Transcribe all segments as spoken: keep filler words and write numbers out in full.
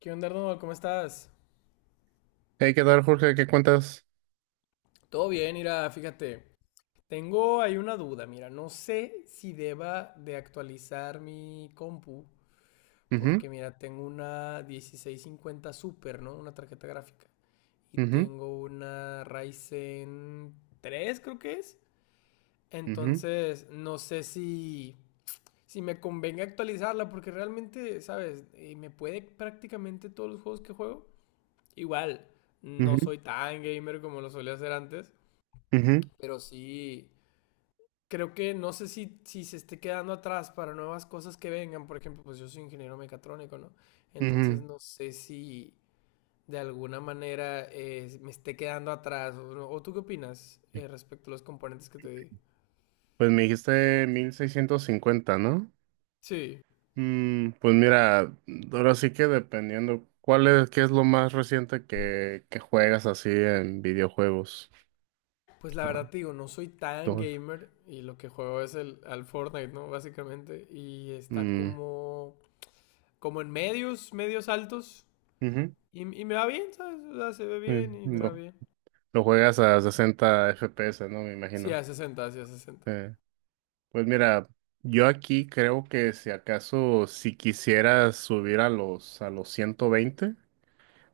¿Qué onda, Arnold? ¿Cómo estás? Hey, ¿qué tal, Jorge? ¿Qué cuentas? Todo bien, mira, fíjate. Tengo ahí una duda, mira, no sé si deba de actualizar mi compu, Ujú, porque mira, tengo una dieciséis cincuenta Super, ¿no? Una tarjeta gráfica. Y ujú, tengo una Ryzen tres, creo que es. ujú, Entonces, no sé si, si me convenga actualizarla, porque realmente, ¿sabes? Eh, me puede prácticamente todos los juegos que juego. Igual, no ujú, soy tan gamer como lo solía hacer antes. ujú, Pero sí, creo que no sé si, si se esté quedando atrás para nuevas cosas que vengan. Por ejemplo, pues yo soy ingeniero mecatrónico, ¿no? Entonces ujú. no sé si de alguna manera eh, me esté quedando atrás. ¿O, no? ¿O tú qué opinas eh, respecto a los componentes que te di? Pues me dijiste mil seiscientos cincuenta, ¿no? Sí, Mm, pues mira, ahora sí que dependiendo, ¿cuál es, qué es lo más reciente que, que juegas así en videojuegos? pues la Ah, verdad te digo, no soy tan tú- gamer y lo que juego es el, al Fortnite, ¿no? Básicamente. Y está mm, como, como en medios, medios altos. ujú, Y, y me va bien, ¿sabes? O sea, se ve mm, bien y me va lo, bien. lo juegas a sesenta F P S, ¿no? Me Sí, imagino. a sesenta sí, a sesenta. Eh, pues mira, yo aquí creo que si acaso si quisieras subir a los a los ciento veinte.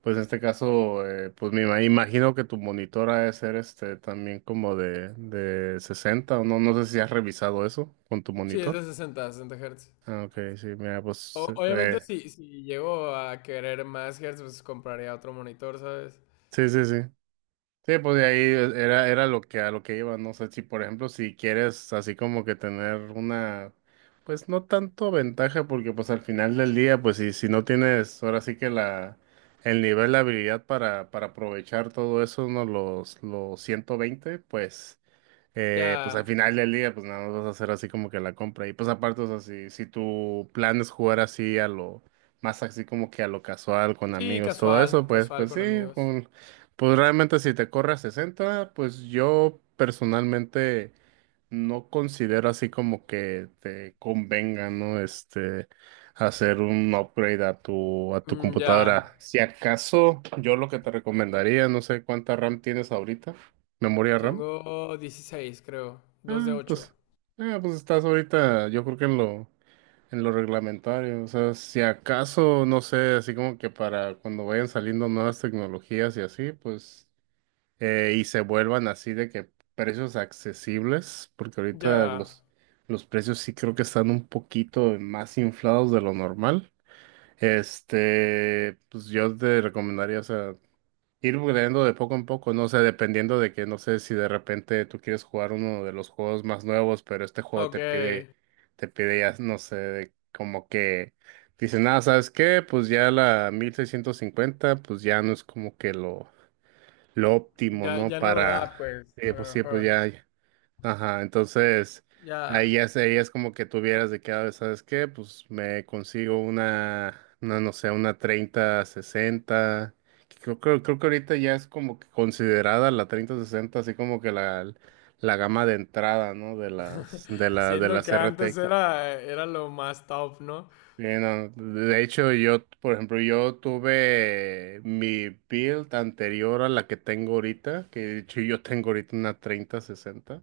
Pues en este caso, eh, pues me ima- imagino que tu monitor ha de ser este también como de, de sesenta, o no, no sé si has revisado eso con tu Sí, es monitor. de sesenta, sesenta Hz. Ah, ok, sí, mira, pues O- obviamente, eh, si, si llego a querer más Hz, pues compraría otro monitor, ¿sabes? sí, sí, sí. Sí, pues de ahí eh, era, era lo que a lo que iba, no sé si por ejemplo si quieres así como que tener una, pues no tanto ventaja, porque pues al final del día pues si, si no tienes ahora sí que la, el nivel de habilidad para, para aprovechar todo eso, ¿no? Los, los ciento veinte, pues eh, pues al Ya. final del día, pues nada más vas a hacer así como que la compra. Y pues aparte, o sea, si, si tu plan es jugar así a lo, más así como que a lo casual, con Sí, amigos, todo casual, eso, pues, casual pues sí, con amigos. con- pues realmente si te corre a sesenta, pues yo personalmente no considero así como que te convenga, ¿no? Este, hacer un upgrade a tu, a tu Mm, ya. computadora. Si acaso, yo lo que te recomendaría, no sé cuánta RAM tienes ahorita, memoria RAM. Tengo dieciséis, creo. Dos de Ah, ocho. pues, ah, pues estás ahorita, yo creo que en lo, en lo reglamentario, o sea, si acaso, no sé, así como que para cuando vayan saliendo nuevas tecnologías y así, pues, eh, y se vuelvan así de que precios accesibles, porque ahorita Ya. los, los precios sí creo que están un poquito más inflados de lo normal. Este, pues yo te recomendaría, o sea, ir upgradeando de poco en poco, no sé, dependiendo de que, no sé si de repente tú quieres jugar uno de los juegos más nuevos, pero este juego te pide, Ok. te pide ya, no sé, de- como que dice nada, ¿sabes qué? Pues ya la mil seiscientos cincuenta pues ya no es como que lo, lo óptimo, Ya, ¿no? ya no lo Para, da, pues, eh, a pues lo sí, pues mejor. ya. Ajá, entonces ahí Ya. ya es, ahí es como que tuvieras de cada vez, ¿sabes qué? Pues me consigo una, una, no sé, una treinta sesenta, que Creo, creo, creo que ahorita ya es como que considerada la treinta sesenta así como que la, la gama de entrada, ¿no? De las, de la, de Siendo las que antes R T X. era, era lo más top, ¿no? Bien, no, de hecho, yo, por ejemplo, yo tuve mi build anterior a la que tengo ahorita, que de hecho yo tengo ahorita una treinta sesenta.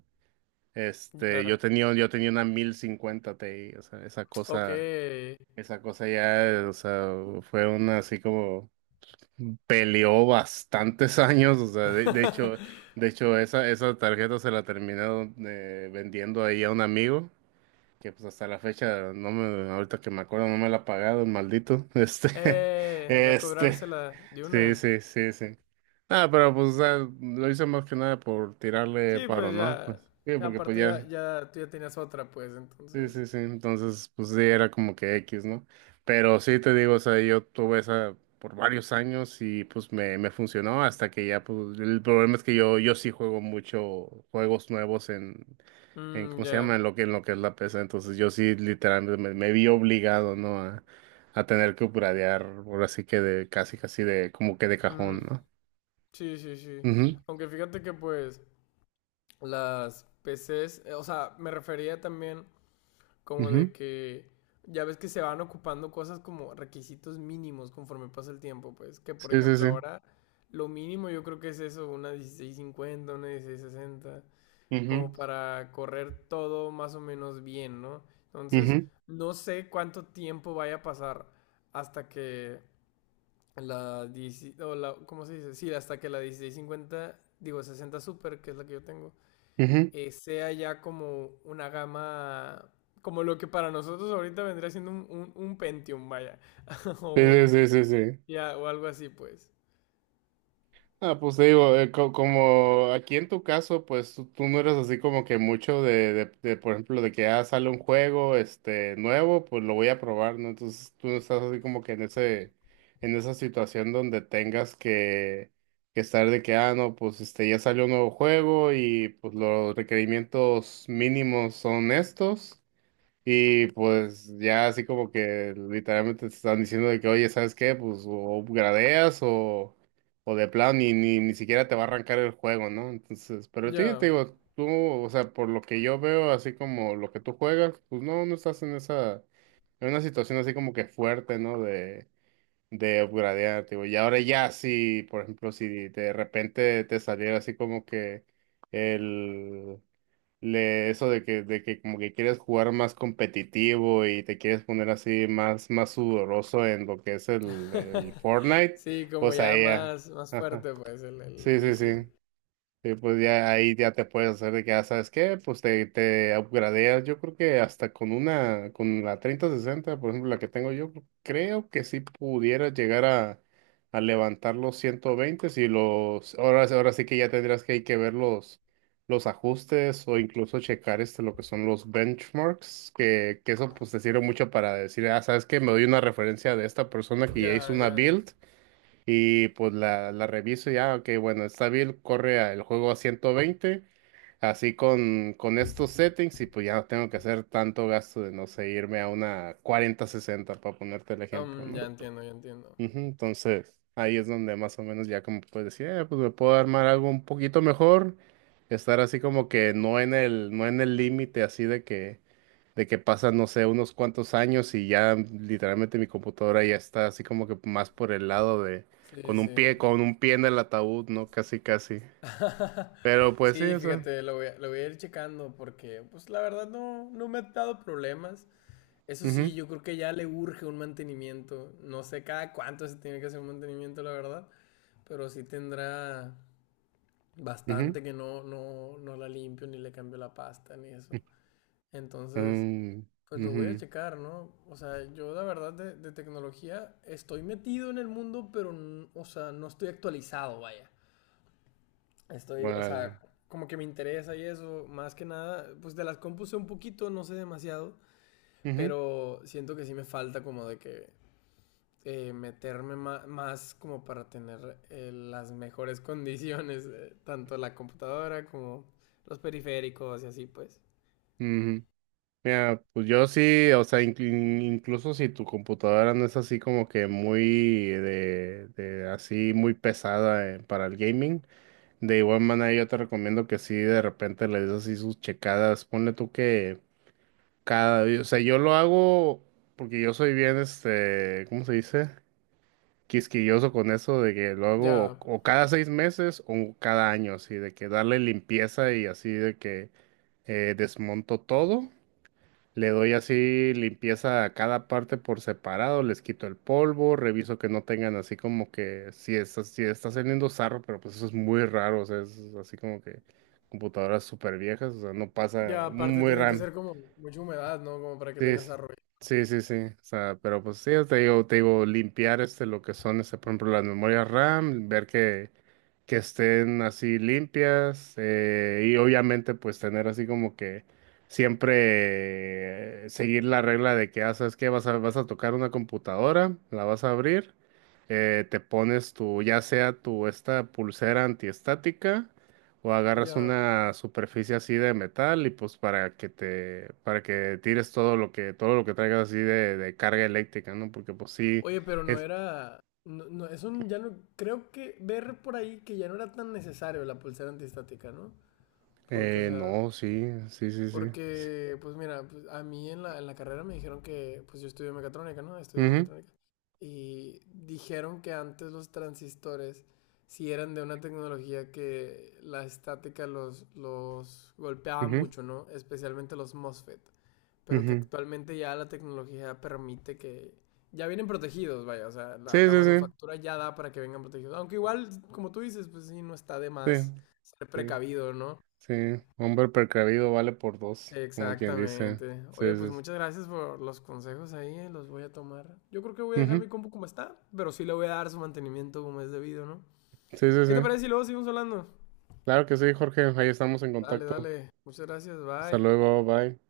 este, Ya. yo tenía, yo tenía una mil cincuenta Ti, o sea, esa Ok. cosa, esa cosa ya, o sea, fue una así como peleó bastantes años, o sea, de, de hecho, de hecho, esa, esa tarjeta se la terminé eh, vendiendo ahí a un amigo, que pues hasta la fecha, no me, ahorita que me acuerdo, no me la ha pagado, el maldito, este, eh, voy a este, cobrársela de sí, una. sí, sí, sí. Ah, pero pues o sea, lo hice más que nada por tirarle Sí, paro, pues ¿no? Pues, ya. sí, Ya, porque pues aparte ya, ya. ya tú ya tenías otra, pues, Sí, entonces. sí, sí. Entonces, pues sí, era como que X, ¿no? Pero sí te digo, o sea, yo tuve esa por varios años y pues me, me funcionó hasta que ya, pues, el problema es que yo, yo sí juego mucho juegos nuevos en, en, Mm, ¿cómo se ya. llama? En lo que, en lo que es la P C. Entonces yo sí literalmente me, me vi obligado, ¿no? A, a tener que upgradear, ahora sí que de casi, casi de, como que de cajón, Mm, ¿no? sí, sí, sí. Ujú, Aunque fíjate que pues las P Cs, eh, o sea, me refería también como de ujú. que ya ves que se van ocupando cosas como requisitos mínimos conforme pasa el tiempo, pues, que por Sí, sí, ejemplo sí. ahora lo mínimo yo creo que es eso, una dieciséis cincuenta, una dieciséis sesenta. Como Ujú, para correr todo más o menos bien, ¿no? Entonces, ujú, no sé cuánto tiempo vaya a pasar hasta que la dieciséis o la- ¿cómo se dice? Sí, hasta que la dieciséis cincuenta, digo sesenta Super, que es la que yo tengo, ujú. eh, sea ya como una gama, como lo que para nosotros ahorita vendría siendo un, un- un Pentium, vaya, o Sí, un, sí, sí, sí, sí. ya, o algo así, pues. Ah, pues te digo, eh, co- como aquí en tu caso, pues tú, tú no eres así como que mucho de, de, de, por ejemplo, de que ah sale un juego este nuevo, pues lo voy a probar, ¿no? Entonces tú no estás así como que en ese, en esa situación donde tengas que, que estar de que, ah, no, pues este ya salió un nuevo juego y pues los requerimientos mínimos son estos. Y pues ya así como que literalmente te están diciendo de que, oye, ¿sabes qué? Pues o gradeas o, o de plano ni, ni, ni siquiera te va a arrancar el juego, ¿no? Entonces, pero sí, te Ya. digo, tú, o sea, por lo que yo veo, así como lo que tú juegas, pues no, no estás en esa, en una situación así como que fuerte, ¿no? De, de upgradear, te digo, y ahora ya sí, por ejemplo, si de repente te saliera así como que el le, eso de que, de que como que quieres jugar más competitivo y te quieres poner así más, más sudoroso en lo que es el, el Fortnite, Sí, como pues a ya ella. más, más Ajá. fuerte, pues, el, el Sí, sí, vicio. sí. Sí, pues ya ahí ya te puedes hacer de que, ah, ¿sabes qué? Pues te, te upgradeas. Yo creo que hasta con una, con la treinta sesenta, por ejemplo, la que tengo yo, creo que sí pudiera llegar a, a levantar los ciento veinte si los, ahora, ahora sí que ya tendrás que, hay que ver los, los ajustes o incluso checar este, lo que son los benchmarks, que, que eso pues te sirve mucho para decir, ah, ¿sabes qué? Me doy una referencia de esta persona que ya hizo Ya, una ya. build. Y pues la, la reviso y ya, ok, bueno, está bien, corre a- el juego a ciento veinte así con, con estos settings y pues ya no tengo que hacer tanto gasto de, no sé, irme a una cuarenta sesenta para ponerte el ejemplo, Am, ¿no? ya entiendo, ya entiendo. Ujú, entonces, ahí es donde más o menos ya como puedes decir, "Eh, pues me puedo armar algo un poquito mejor, estar así como que no en el, no en el límite así de que de que pasan, no sé, unos cuantos años y ya literalmente mi computadora ya está así como que más por el lado de, Sí, con un sí. pie, con un pie en el ataúd, ¿no? Casi, casi. Pero pues sí, Sí, eso. fíjate, lo voy a, lo voy a ir checando porque, pues la verdad no, no me ha dado problemas. Eso sí, Mhm. yo creo que ya le urge un mantenimiento. No sé cada cuánto se tiene que hacer un mantenimiento, la verdad, pero sí tendrá Mhm. bastante que no, no, no la limpio ni le cambio la pasta ni eso. Entonces, Mm, pues lo voy a ujú, checar, ¿no? O sea, yo la verdad de, de tecnología estoy metido en el mundo, pero, n- o sea, no estoy actualizado, vaya. Estoy, o vale. sea, como que me interesa y eso, más que nada, pues de las compus sé un poquito, no sé demasiado, Ujú, pero siento que sí me falta como de que eh, meterme ma- más como para tener eh, las mejores condiciones, eh, tanto la computadora como los periféricos y así pues. ujú. Mira, pues yo sí, o sea, inclu- incluso si tu computadora no es así como que muy de, de así muy pesada eh, para el gaming, de igual manera, yo te recomiendo que si de repente le des así sus checadas. Ponle tú que cada, o sea, yo lo hago porque yo soy bien, este, ¿cómo se dice? Quisquilloso con eso de que lo hago Ya, o, o cada seis meses o cada año, así de que darle limpieza y así de que eh, desmonto todo, le doy así limpieza a cada parte por separado, les quito el polvo, reviso que no tengan así como que si está, si está saliendo sarro, pero pues eso es muy raro, o sea, es así como que computadoras súper viejas, o sea, no pasa ya, aparte muy tiene que raro. ser como mucha humedad, ¿no? Como para que Sí, tengas arroyo. sí, sí, sí. Sí. O sea, pero pues sí, te digo, te digo, limpiar este lo que son, este, por ejemplo, las memorias RAM, ver que, que estén así limpias, eh, y obviamente, pues tener así como que siempre eh, seguir la regla de que ah, sabes que vas a, vas a tocar una computadora, la vas a abrir, eh, te pones tu, ya sea tu esta pulsera antiestática. O agarras Ya. una superficie así de metal y pues para que te, para que tires todo lo que, todo lo que traigas así de, de carga eléctrica, ¿no? Porque pues sí, Oye, pero no es, era... No, no, eso ya no... Creo que ver por ahí que ya no era tan necesario la pulsera antiestática, ¿no? Porque, o eh, sea, no, sí, sí, sí, sí. porque, pues mira, pues, a mí en la, en la carrera me dijeron que, pues yo estudié mecatrónica, ¿no? Estudié Ujú, mecatrónica. Y dijeron que antes los transistores, si eran de una tecnología que la estática los, los golpeaba ujú, mucho, ¿no? Especialmente los MOSFET. Pero que ujú. actualmente ya la tecnología permite que... Ya vienen protegidos, vaya, o sea, Sí, la, la sí, sí, manufactura ya da para que vengan protegidos. Aunque igual, como tú dices, pues sí, no está de más sí, ser sí, precavido, ¿no? sí. Hombre precavido vale por dos, como quien dice. Exactamente. Sí, Oye, pues sí, sí. muchas gracias por los consejos ahí, eh, Los voy a tomar. Yo creo que voy a dejar mi Ujú. compu como está, pero sí le voy a dar su mantenimiento como es debido, ¿no? Sí, sí, ¿Qué te sí. parece si luego seguimos hablando? Claro que sí, Jorge. Ahí estamos en Dale, contacto. dale. Muchas gracias, Hasta bye. luego, bye.